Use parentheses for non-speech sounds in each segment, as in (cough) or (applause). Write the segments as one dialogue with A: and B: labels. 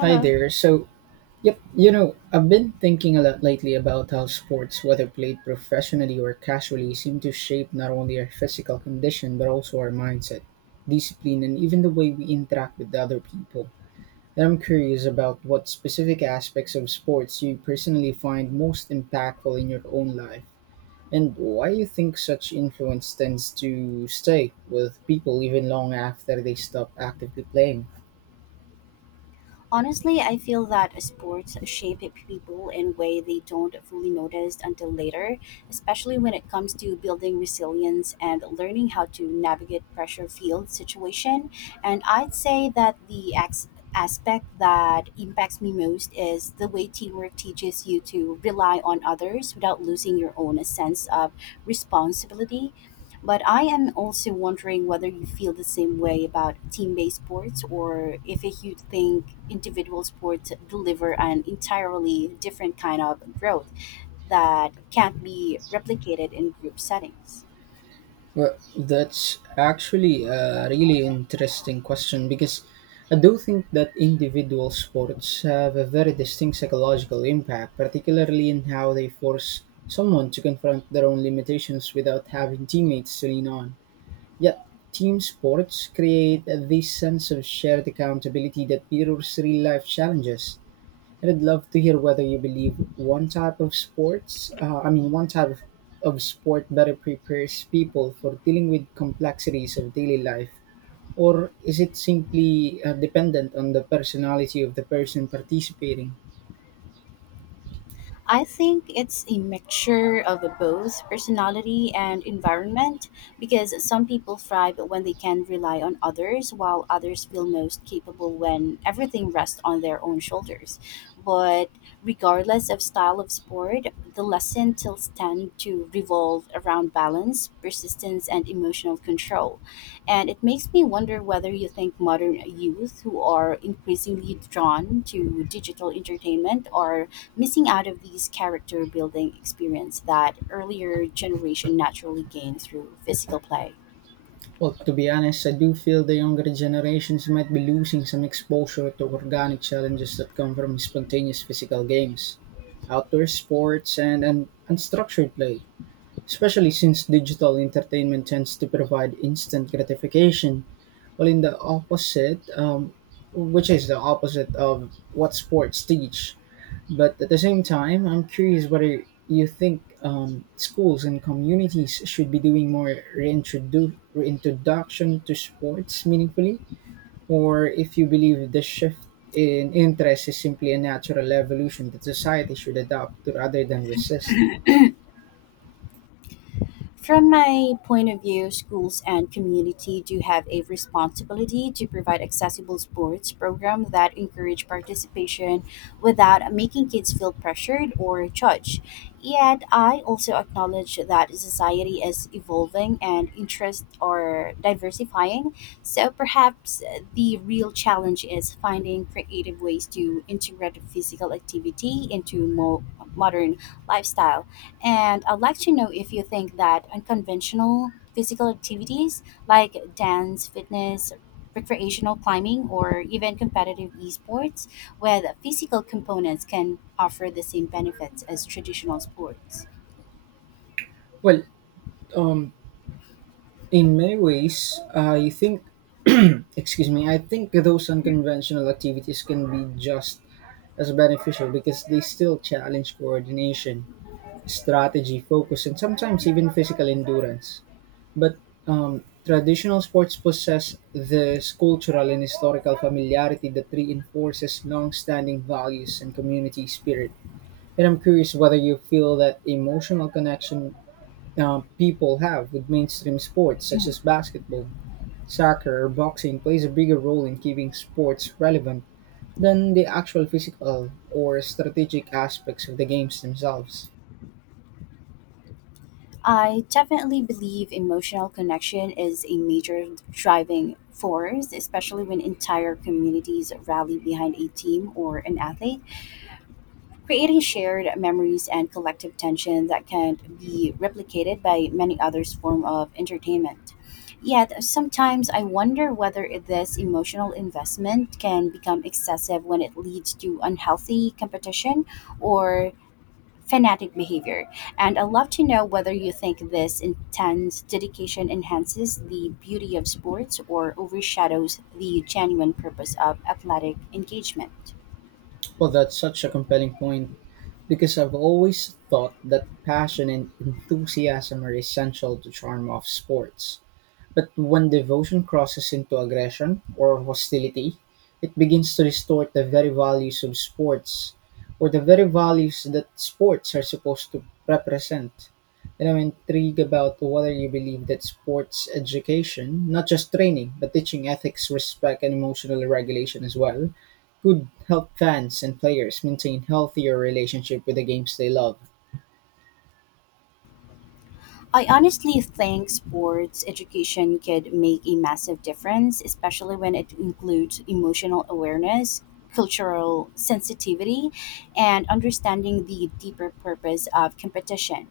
A: Hi there. So, I've been thinking a lot lately about how sports, whether played professionally or casually, seem to shape not only our physical condition but also our mindset, discipline, and even the way we interact with other people. And I'm curious about what specific aspects of sports you personally find most impactful in your own life, and why you think such influence tends to stay with people even long after they stop actively playing.
B: Honestly, I feel that sports shape people in way they don't fully notice until later, especially when it comes to building resilience and learning how to navigate pressure field situation. And I'd say that the aspect that impacts me most is the way teamwork teaches you to rely on others without losing your own sense of responsibility. But I am also wondering whether you feel the same way about team based sports or if you think individual sports deliver an entirely different kind of growth that can't be replicated in group settings.
A: Well, that's actually a really interesting question because I do think that individual sports have a very distinct psychological impact, particularly in how they force someone to confront their own limitations without having teammates to lean on. Yet, team sports create this sense of shared accountability that mirrors real life challenges. I would love to hear whether you believe one type of sports, I mean, one type of sport better prepares people for dealing with complexities of daily life, or is it simply dependent on the personality of the person participating?
B: I think it's a mixture of both personality and environment because some people thrive when they can rely on others, while others feel most capable when everything rests on their own shoulders. But regardless of style of sport, the lesson tilts tend to revolve around balance, persistence, and emotional control. And it makes me wonder whether you think modern youth who are increasingly drawn to digital entertainment are missing out of these character building experience that earlier generation naturally gained through physical play.
A: Well, to be honest, I do feel the younger generations might be losing some exposure to organic challenges that come from spontaneous physical games, outdoor sports, and unstructured play, especially since digital entertainment tends to provide instant gratification, while in the opposite, which is the opposite of what sports teach. But at the same time, I'm curious whether you think schools and communities should be doing more reintroduction to sports meaningfully, or if you believe the shift in interest is simply a natural evolution that society should adopt rather than resist.
B: From my point of view, schools and community do have a responsibility to provide accessible sports programs that encourage participation without making kids feel pressured or judged. Yet, I also acknowledge that society is evolving and interests are diversifying. So, perhaps the real challenge is finding creative ways to integrate physical activity into more modern lifestyle. And I'd like to know if you think that unconventional physical activities like dance, fitness, recreational climbing, or even competitive esports with physical components can offer the same benefits as traditional sports.
A: Well, um, In many ways, I think, (clears throat) excuse me, I think those unconventional activities can be just as beneficial because they still challenge coordination, strategy, focus, and sometimes even physical endurance. But traditional sports possess this cultural and historical familiarity that reinforces long standing values and community spirit. And I'm curious whether you feel that emotional connection people have with mainstream sports such as basketball, Soccer or boxing plays a bigger role in keeping sports relevant than the actual physical or strategic aspects of the games themselves.
B: I definitely believe emotional connection is a major driving force, especially when entire communities rally behind a team or an athlete, creating shared memories and collective tension that can be replicated by many others form of entertainment. Yet sometimes I wonder whether this emotional investment can become excessive when it leads to unhealthy competition or fanatic behavior. And I'd love to know whether you think this intense dedication enhances the beauty of sports or overshadows the genuine purpose of athletic engagement.
A: Well, that's such a compelling point because I've always thought that passion and enthusiasm are essential to charm of sports. But when devotion crosses into aggression or hostility, it begins to distort the very values that sports are supposed to represent. And I'm intrigued about whether you believe that sports education, not just training, but teaching ethics, respect, and emotional regulation as well, could help fans and players maintain healthier relationship with the games they love.
B: I honestly think sports education could make a massive difference, especially when it includes emotional awareness, cultural sensitivity, and understanding the deeper purpose of competition,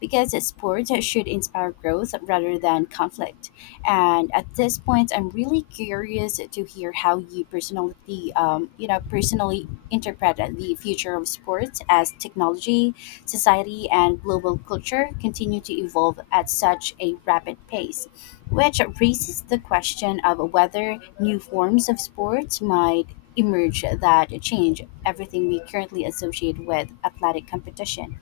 B: because sports should inspire growth rather than conflict. And at this point, I'm really curious to hear how you personally, personally interpret the future of sports as technology society, and global culture continue to evolve at such a rapid pace, which raises the question of whether new forms of sports might emerge that change everything we currently associate with athletic competition.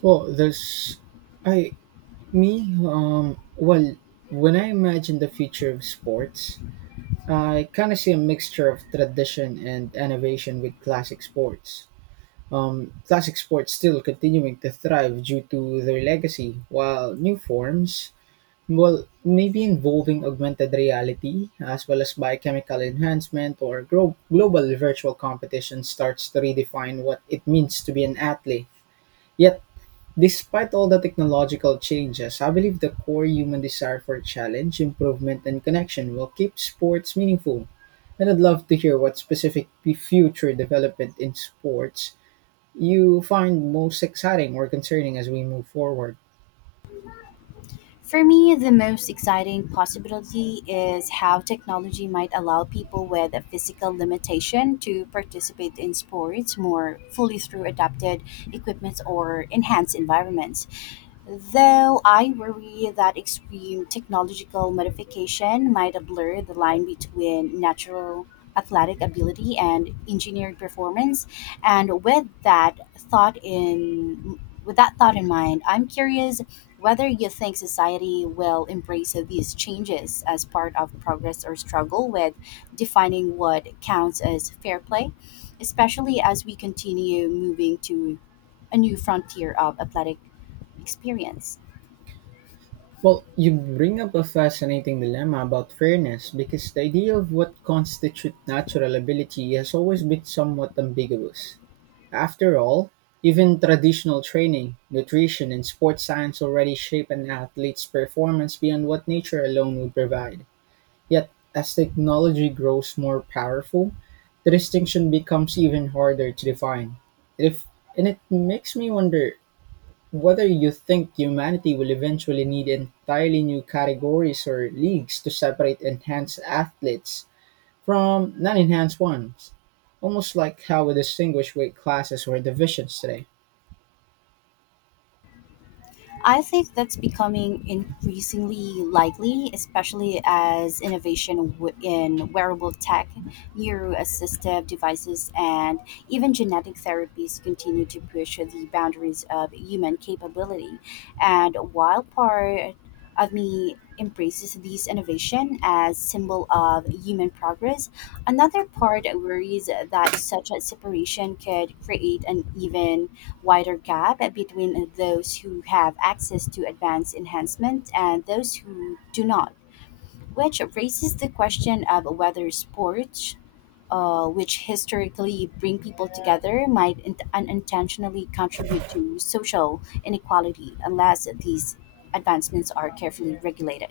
A: Well, there's I Me, well, When I imagine the future of sports, I kind of see a mixture of tradition and innovation with classic sports still continuing to thrive due to their legacy, while new forms, maybe involving augmented reality as well as biochemical enhancement or global virtual competition starts to redefine what it means to be an athlete. Yet despite all the technological changes, I believe the core human desire for challenge, improvement, and connection will keep sports meaningful. And I'd love to hear what specific future development in sports you find most exciting or concerning as we move forward.
B: For me, the most exciting possibility is how technology might allow people with a physical limitation to participate in sports more fully through adapted equipment or enhanced environments, though I worry that extreme technological modification might blur the line between natural athletic ability and engineered performance, and with that thought in mind, I'm curious whether you think society will embrace these changes as part of progress or struggle with defining what counts as fair play, especially as we continue moving to a new frontier of athletic experience.
A: Well, you bring up a fascinating dilemma about fairness because the idea of what constitutes natural ability has always been somewhat ambiguous. After all, even traditional training, nutrition, and sports science already shape an athlete's performance beyond what nature alone would provide. Yet, as technology grows more powerful, the distinction becomes even harder to define. If, And it makes me wonder whether you think humanity will eventually need entirely new categories or leagues to separate enhanced athletes from non-enhanced ones, almost like how we distinguish weight classes or divisions today.
B: I think that's becoming increasingly likely, especially as innovation in wearable tech, neuroassistive devices, and even genetic therapies continue to push the boundaries of human capability. And while part of me embraces these innovation as symbol of human progress, another part worries that such a separation could create an even wider gap between those who have access to advanced enhancement and those who do not, which raises the question of whether sports, which historically bring people together, might unintentionally contribute to social inequality unless these advancements are carefully regulated.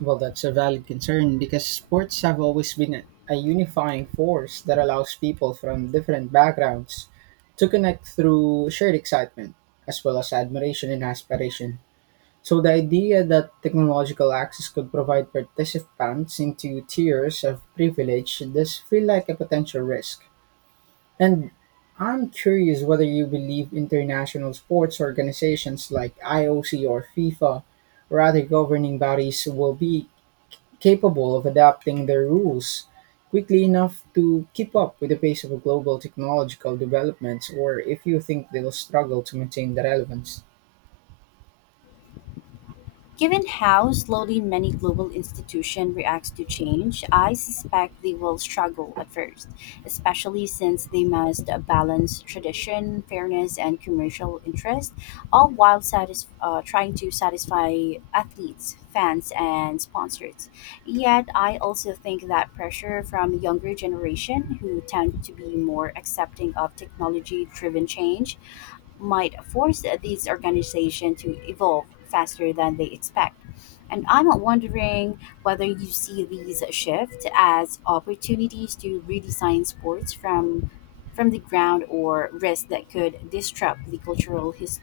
A: Well, that's a valid concern because sports have always been a unifying force that allows people from different backgrounds to connect through shared excitement as well as admiration and aspiration. So, the idea that technological access could provide participants into tiers of privilege does feel like a potential risk. And I'm curious whether you believe international sports organizations like IOC or FIFA or other governing bodies will be capable of adapting their rules quickly enough to keep up with the pace of global technological developments, or if you think they'll struggle to maintain the relevance.
B: Given how slowly many global institutions react to change, I suspect they will struggle at first, especially since they must balance tradition, fairness, and commercial interest, all while trying to satisfy athletes, fans, and sponsors. Yet, I also think that pressure from younger generation, who tend to be more accepting of technology-driven change, might force these organizations to evolve faster than they expect. And I'm wondering whether you see these shifts as opportunities to redesign sports from the ground or risks that could disrupt the cultural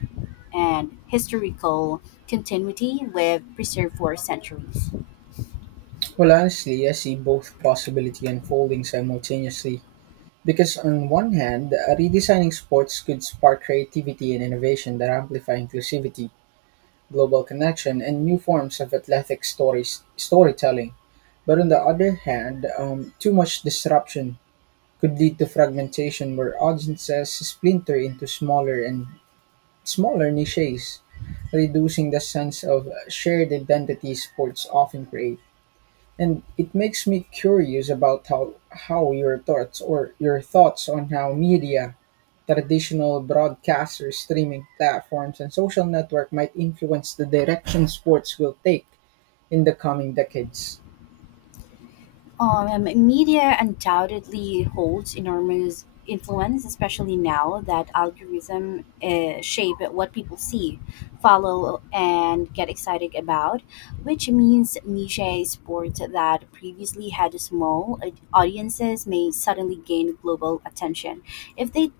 B: and historical continuity we've preserved for centuries.
A: Well, honestly, I see both possibility unfolding simultaneously. Because on one hand, redesigning sports could spark creativity and innovation that amplify inclusivity global connection and new forms of storytelling. But on the other hand, too much disruption could lead to fragmentation where audiences splinter into smaller and smaller niches, reducing the sense of shared identity sports often create. And it makes me curious about how your thoughts or your thoughts on how media, traditional broadcasters, streaming platforms and social network might influence the direction sports will take in the coming decades.
B: Media undoubtedly holds enormous influence, especially now that algorithm shape what people see, follow, and get excited about, which means niche sports that previously had small audiences may suddenly gain global attention if they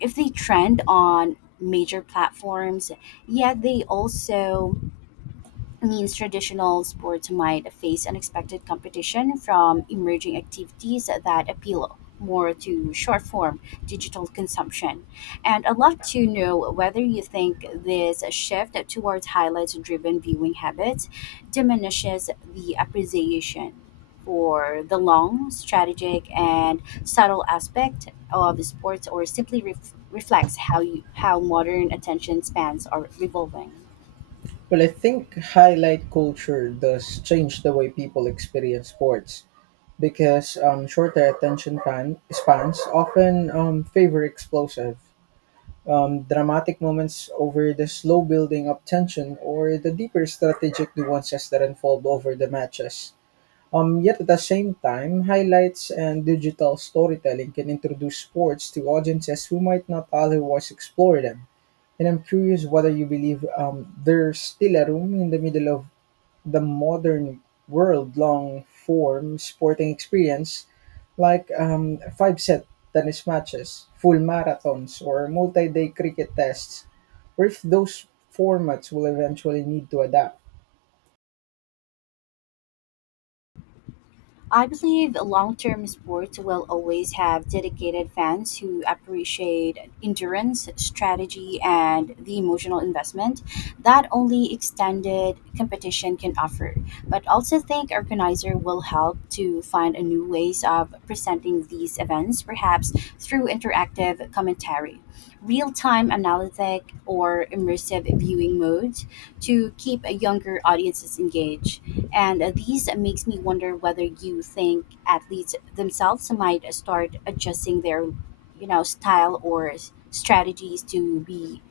B: if they trend on major platforms. Yet they also means traditional sports might face unexpected competition from emerging activities that appeal more to short form digital consumption. And I'd love to know whether you think this shift towards highlights driven viewing habits diminishes the appreciation for the long, strategic, and subtle aspect of sports or simply reflects how modern attention spans are revolving.
A: Well, I think highlight culture does change the way people experience sports because shorter attention spans often favor explosive dramatic moments over the slow building up tension or the deeper strategic nuances that unfold over the matches. Yet at the same time, highlights and digital storytelling can introduce sports to audiences who might not otherwise explore them. And I'm curious whether you believe there's still a room in the middle of the modern world long form sporting experience like five set tennis matches, full marathons, or multi day cricket tests, or if those formats will eventually need to adapt.
B: I believe long term sports will always have dedicated fans who appreciate endurance, strategy, and the emotional investment that only extended competition can offer. But also think organizer will help to find a new ways of presenting these events, perhaps through interactive commentary, real time analytic or immersive viewing modes to keep younger audiences engaged, and these makes me wonder whether you think athletes themselves might start adjusting their you know style or strategies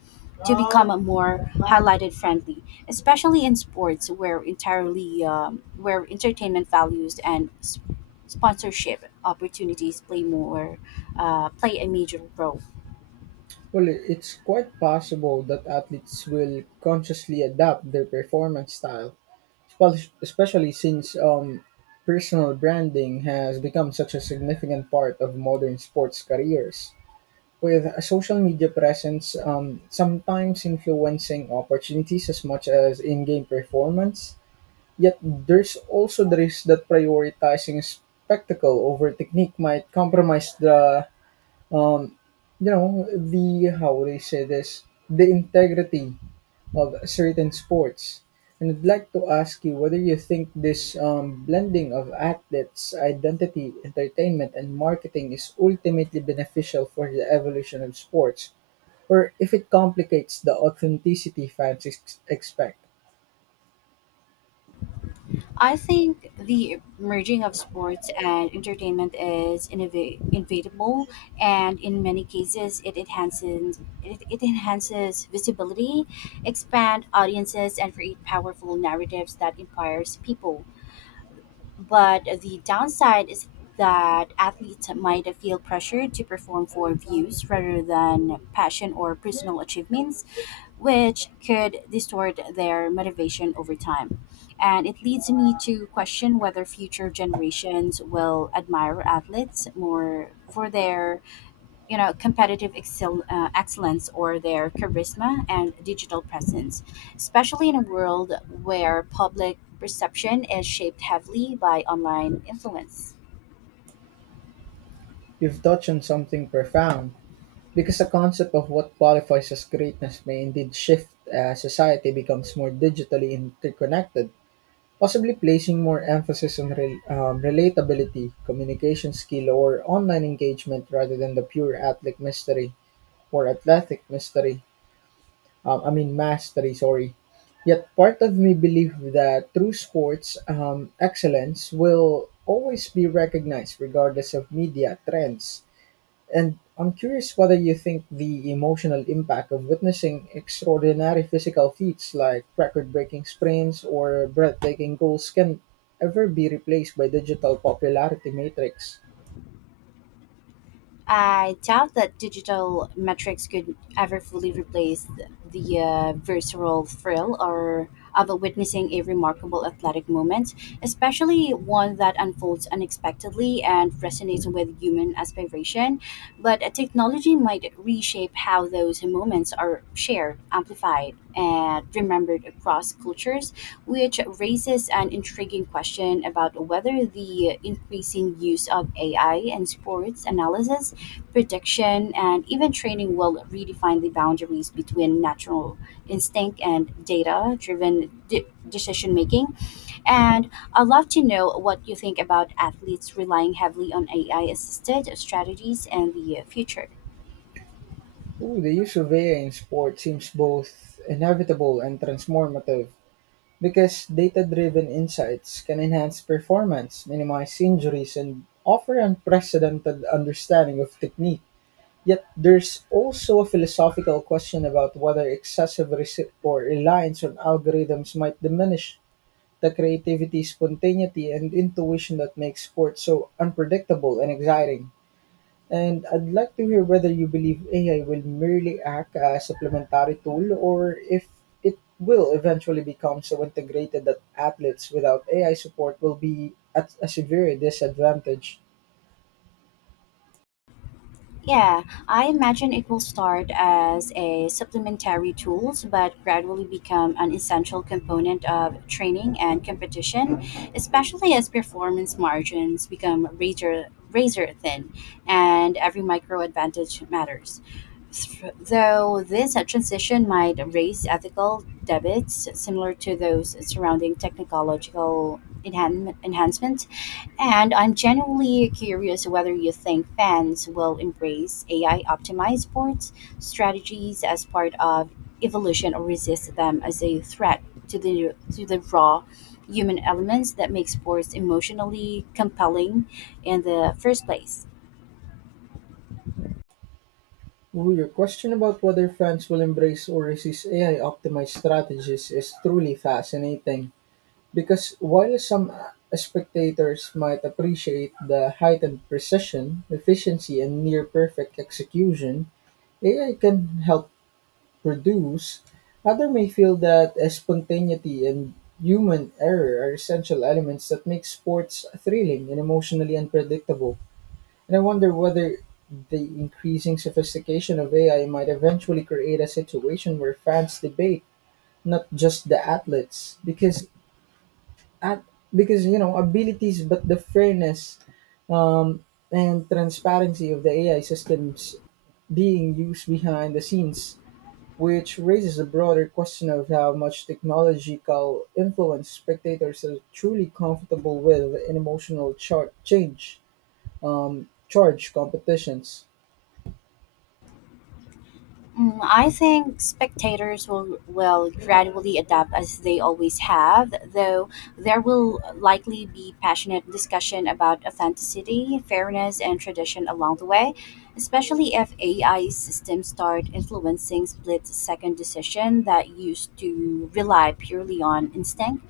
B: to become a more highlighted friendly, especially in sports where entirely where entertainment values and sponsorship opportunities play a major role.
A: Well, it's quite possible that athletes will consciously adapt their performance style, especially since personal branding has become such a significant part of modern sports careers, with a social media presence sometimes influencing opportunities as much as in game performance. Yet there's also the risk that prioritizing spectacle over technique might compromise the, um you know the how would I say this the integrity of certain sports. And I'd like to ask you whether you think this blending of athletes' identity, entertainment, and marketing is ultimately beneficial for the evolution of sports, or if it complicates the authenticity fans expect.
B: I think the merging of sports and entertainment is inevitable, and in many cases, it it enhances visibility, expand audiences, and create powerful narratives that inspires people. But the downside is that athletes might feel pressured to perform for views rather than passion or personal achievements, which could distort their motivation over time. And it leads me to question whether future generations will admire athletes more for their, you know, excellence or their charisma and digital presence, especially in a world where public perception is shaped heavily by online influence.
A: You've touched on something profound, because the concept of what qualifies as greatness may indeed shift as society becomes more digitally interconnected, possibly placing more emphasis on relatability, communication skill, or online engagement rather than the pure athletic mystery. I mean, mastery, sorry. Yet part of me believe that true sports excellence will always be recognized regardless of media trends. And I'm curious whether you think the emotional impact of witnessing extraordinary physical feats like record breaking sprints or breathtaking goals can ever be replaced by digital popularity matrix.
B: I doubt that digital metrics could ever fully replace the visceral thrill or of witnessing a remarkable athletic moment, especially one that unfolds unexpectedly and resonates with human aspiration. But a technology might reshape how those moments are shared, amplified, and remembered across cultures, which raises an intriguing question about whether the increasing use of AI in sports analysis protection, and even training will redefine the boundaries between natural instinct and data driven decision making. And I'd love to know what you think about athletes relying heavily on AI assisted strategies in the future.
A: Ooh, the use of AI in sport seems both inevitable and transformative because data driven insights can enhance performance, minimize injuries, and offer unprecedented understanding of technique. Yet there's also a philosophical question about whether excessive resi- or reliance on algorithms might diminish the creativity, spontaneity, and intuition that makes sports so unpredictable and exciting. And I'd like to hear whether you believe AI will merely act as a supplementary tool or if it will eventually become so integrated that athletes without AI support will be at a severe disadvantage.
B: Yeah, I imagine it will start as a supplementary tools but gradually become an essential component of training and competition, especially as performance margins become razor thin and every micro advantage matters. Though this transition might raise ethical debates similar to those surrounding technological enhancement, and I'm genuinely curious whether you think fans will embrace AI optimized sports strategies as part of evolution or resist them as a threat to the raw human elements that make sports emotionally compelling in the first place.
A: Well, your question about whether France will embrace or resist AI optimized strategies is truly fascinating because while some spectators might appreciate the heightened precision, efficiency, and near perfect execution AI can help produce, others may feel that spontaneity and human error are essential elements that make sports thrilling and emotionally unpredictable. And I wonder whether the increasing sophistication of AI might eventually create a situation where fans debate not just the athletes because at because you know abilities but the fairness um, and transparency of the AI systems being used behind the scenes, which raises a broader question of how much technological influence spectators are truly comfortable with in emotional char- change charge competitions.
B: Mm, I think spectators will gradually adapt as they always have, though there will likely be passionate discussion about authenticity, fairness, and tradition along the way, especially if AI systems start influencing split second decision that used to rely purely on instinct.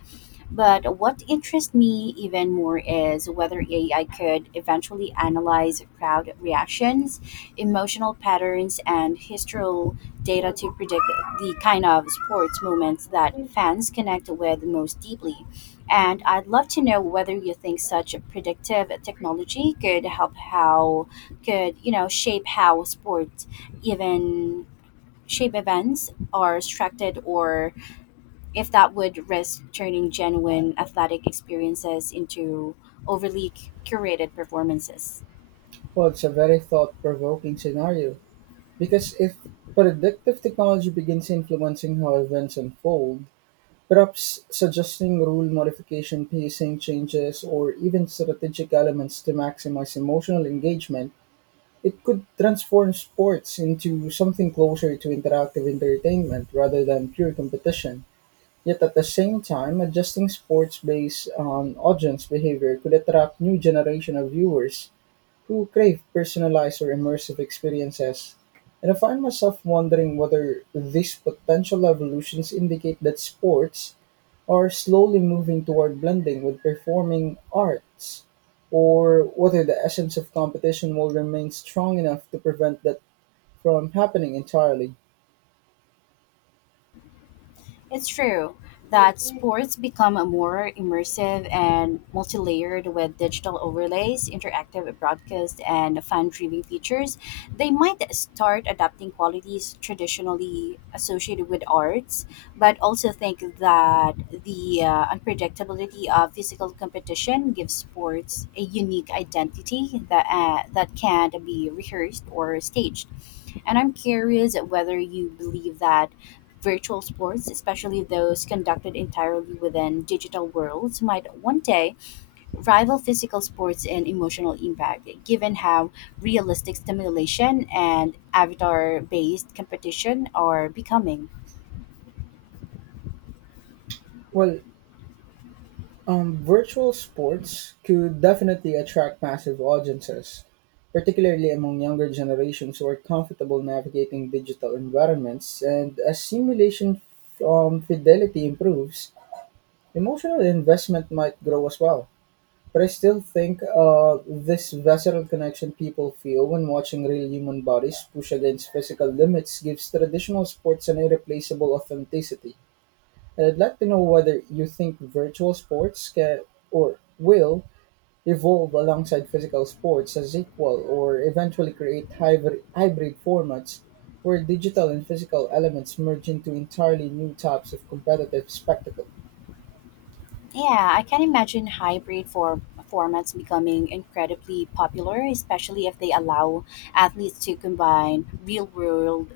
B: But what interests me even more is whether AI could eventually analyze crowd reactions, emotional patterns, and historical data to predict the kind of sports moments that fans connect with most deeply. And I'd love to know whether you think such predictive technology could you know shape how sports even shape events are structured or if that would risk turning genuine athletic experiences into overly curated performances.
A: Well, it's a very thought provoking scenario because if predictive technology begins influencing how events unfold, perhaps suggesting rule modification, pacing changes, or even strategic elements to maximize emotional engagement, it could transform sports into something closer to interactive entertainment rather than pure competition. Yet at the same time, adjusting sports based on audience behavior could attract new generation of viewers who crave personalized or immersive experiences, and I find myself wondering whether these potential evolutions indicate that sports are slowly moving toward blending with performing arts, or whether the essence of competition will remain strong enough to prevent that from happening entirely.
B: It's true that sports become more immersive and multi-layered with digital overlays, interactive broadcasts, and fan-driven features. They might start adapting qualities traditionally associated with arts, but also think that the unpredictability of physical competition gives sports a unique identity that can not be rehearsed or staged. And I'm curious whether you believe that virtual sports, especially those conducted entirely within digital worlds, might one day rival physical sports in emotional impact, given how realistic stimulation and avatar based competition are becoming.
A: Well, Virtual sports could definitely attract massive audiences, particularly among younger generations who are comfortable navigating digital environments. And as simulation fidelity improves, emotional investment might grow as well. But I still think this visceral connection people feel when watching real human bodies push against physical limits gives traditional sports an irreplaceable authenticity. And I'd like to know whether you think virtual sports can or will evolve alongside physical sports as equal or eventually create hybrid formats where digital and physical elements merge into entirely new types of competitive spectacle.
B: Yeah, I can imagine hybrid for formats becoming incredibly popular, especially if they allow athletes to combine real-world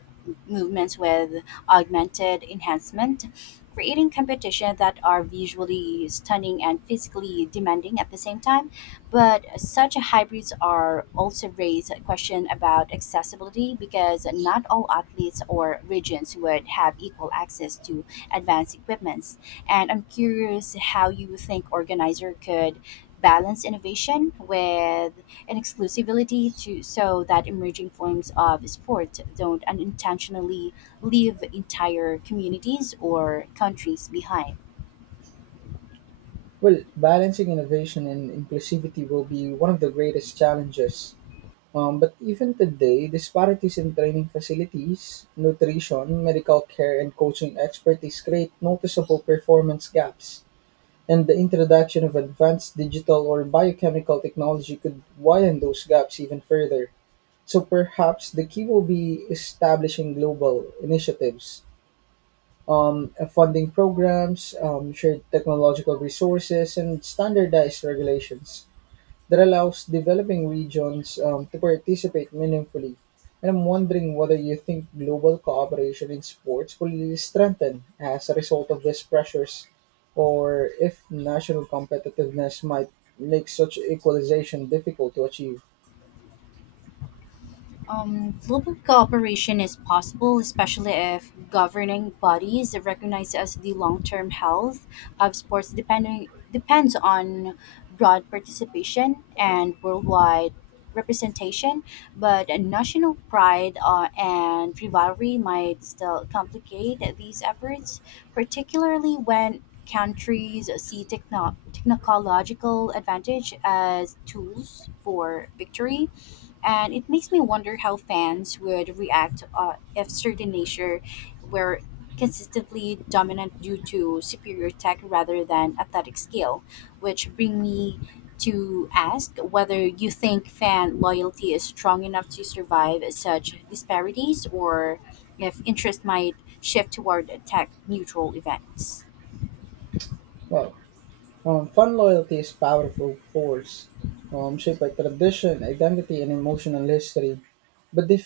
B: movements with augmented enhancement, creating competition that are visually stunning and physically demanding at the same time. But such hybrids are also raise a question about accessibility because not all athletes or regions would have equal access to advanced equipment, and I'm curious how you think organizer could balance innovation with an exclusivity to so that emerging forms of sport don't unintentionally leave entire communities or countries behind.
A: Well, balancing innovation and inclusivity will be one of the greatest challenges. But even today, disparities in training facilities, nutrition, medical care, and coaching expertise create noticeable performance gaps, and the introduction of advanced digital or biochemical technology could widen those gaps even further. So perhaps the key will be establishing global initiatives, funding programs, shared technological resources, and standardized regulations that allows developing regions to participate meaningfully. And I'm wondering whether you think global cooperation in sports will strengthen as a result of these pressures, or if national competitiveness might make such equalization difficult to achieve.
B: Global cooperation is possible, especially if governing bodies recognize as the long-term health of sports depending depends on broad participation and worldwide representation. But a national pride and rivalry might still complicate these efforts, particularly when countries see technological advantage as tools for victory, and it makes me wonder how fans would react if certain nature were consistently dominant due to superior tech rather than athletic skill, which bring me to ask whether you think fan loyalty is strong enough to survive such disparities or if interest might shift toward tech neutral events.
A: Well, Fan loyalty is powerful force, shaped by tradition, identity, and emotional history. But if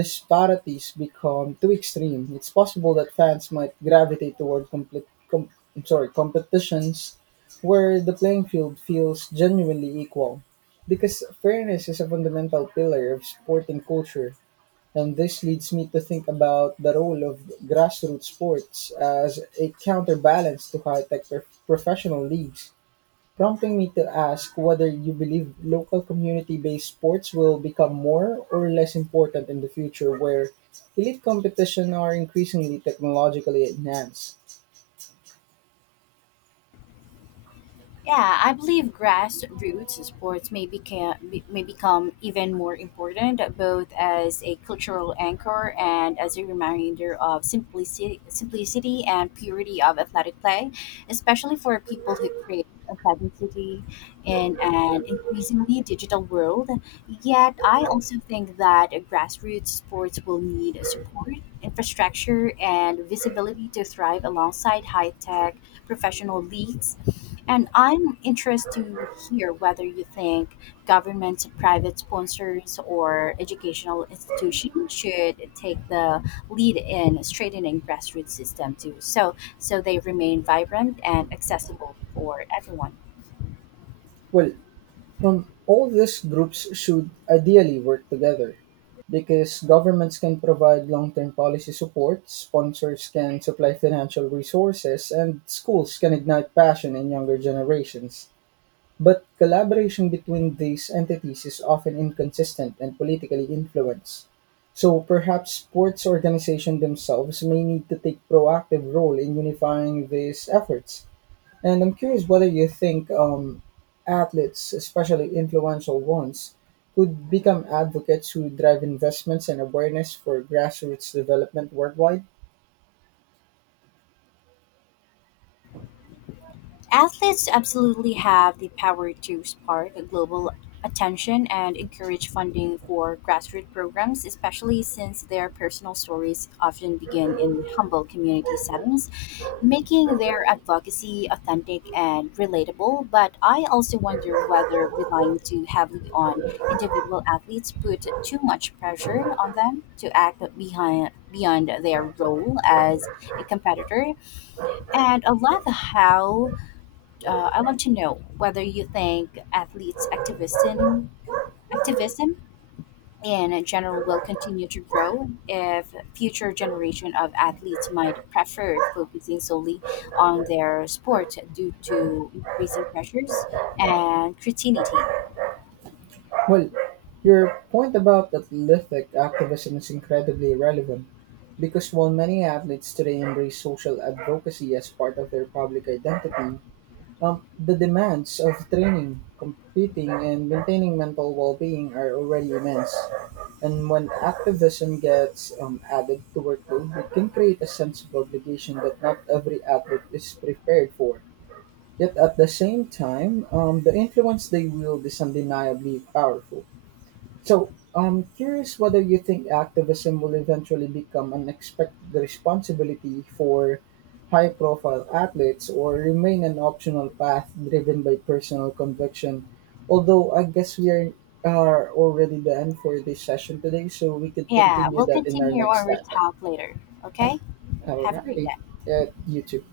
A: disparities become too extreme, it's possible that fans might gravitate toward I'm sorry, competitions where the playing field feels genuinely equal, because fairness is a fundamental pillar of sporting culture. And this leads me to think about the role of grassroots sports as a counterbalance to high tech professional leagues, prompting me to ask whether you believe local community based sports will become more or less important in the future where elite competition are increasingly technologically enhanced.
B: Yeah, I believe grassroots sports may become even more important, both as a cultural anchor and as a reminder of simplicity and purity of athletic play, especially for people who crave authenticity in an increasingly digital world. Yet, I also think that grassroots sports will need support, infrastructure, and visibility to thrive alongside high tech professional leagues, and I'm interested to hear whether you think governments, private sponsors, or educational institutions should take the lead in strengthening grassroots system too, so they remain vibrant and accessible for everyone.
A: Well, from all these groups should ideally work together because governments can provide long-term policy support, sponsors can supply financial resources, and schools can ignite passion in younger generations. But collaboration between these entities is often inconsistent and politically influenced. So perhaps sports organizations themselves may need to take proactive role in unifying these efforts. And I'm curious whether you think athletes, especially influential ones, could become advocates who drive investments and awareness for grassroots development worldwide.
B: Athletes absolutely have the power to spark global attention and encourage funding for grassroots programs, especially since their personal stories often begin in humble community settings, making their advocacy authentic and relatable, but I also wonder whether relying too heavily on individual athletes put too much pressure on them to act behind beyond their role as a competitor. And I love how I want to know whether you think athletes activism activism in general will continue to grow if future generation of athletes might prefer focusing solely on their sport due to increasing pressures and criticality.
A: Well, your point about athletic activism is incredibly relevant because while many athletes today embrace social advocacy as part of their public identity, the demands of training, competing, and maintaining mental well being are already immense. And when activism gets added to workload, it can create a sense of obligation that not every athlete is prepared for. Yet at the same time, the influence they wield is undeniably powerful. So I'm curious whether you think activism will eventually become an expected responsibility for high profile athletes or remain an optional path driven by personal conviction. Although I guess are already done for this session today, so we could
B: Yeah,
A: continue
B: we'll
A: that in our
B: continue
A: next
B: our
A: topic.
B: talk later. Okay?
A: All
B: Have a great
A: right.
B: day.
A: You too.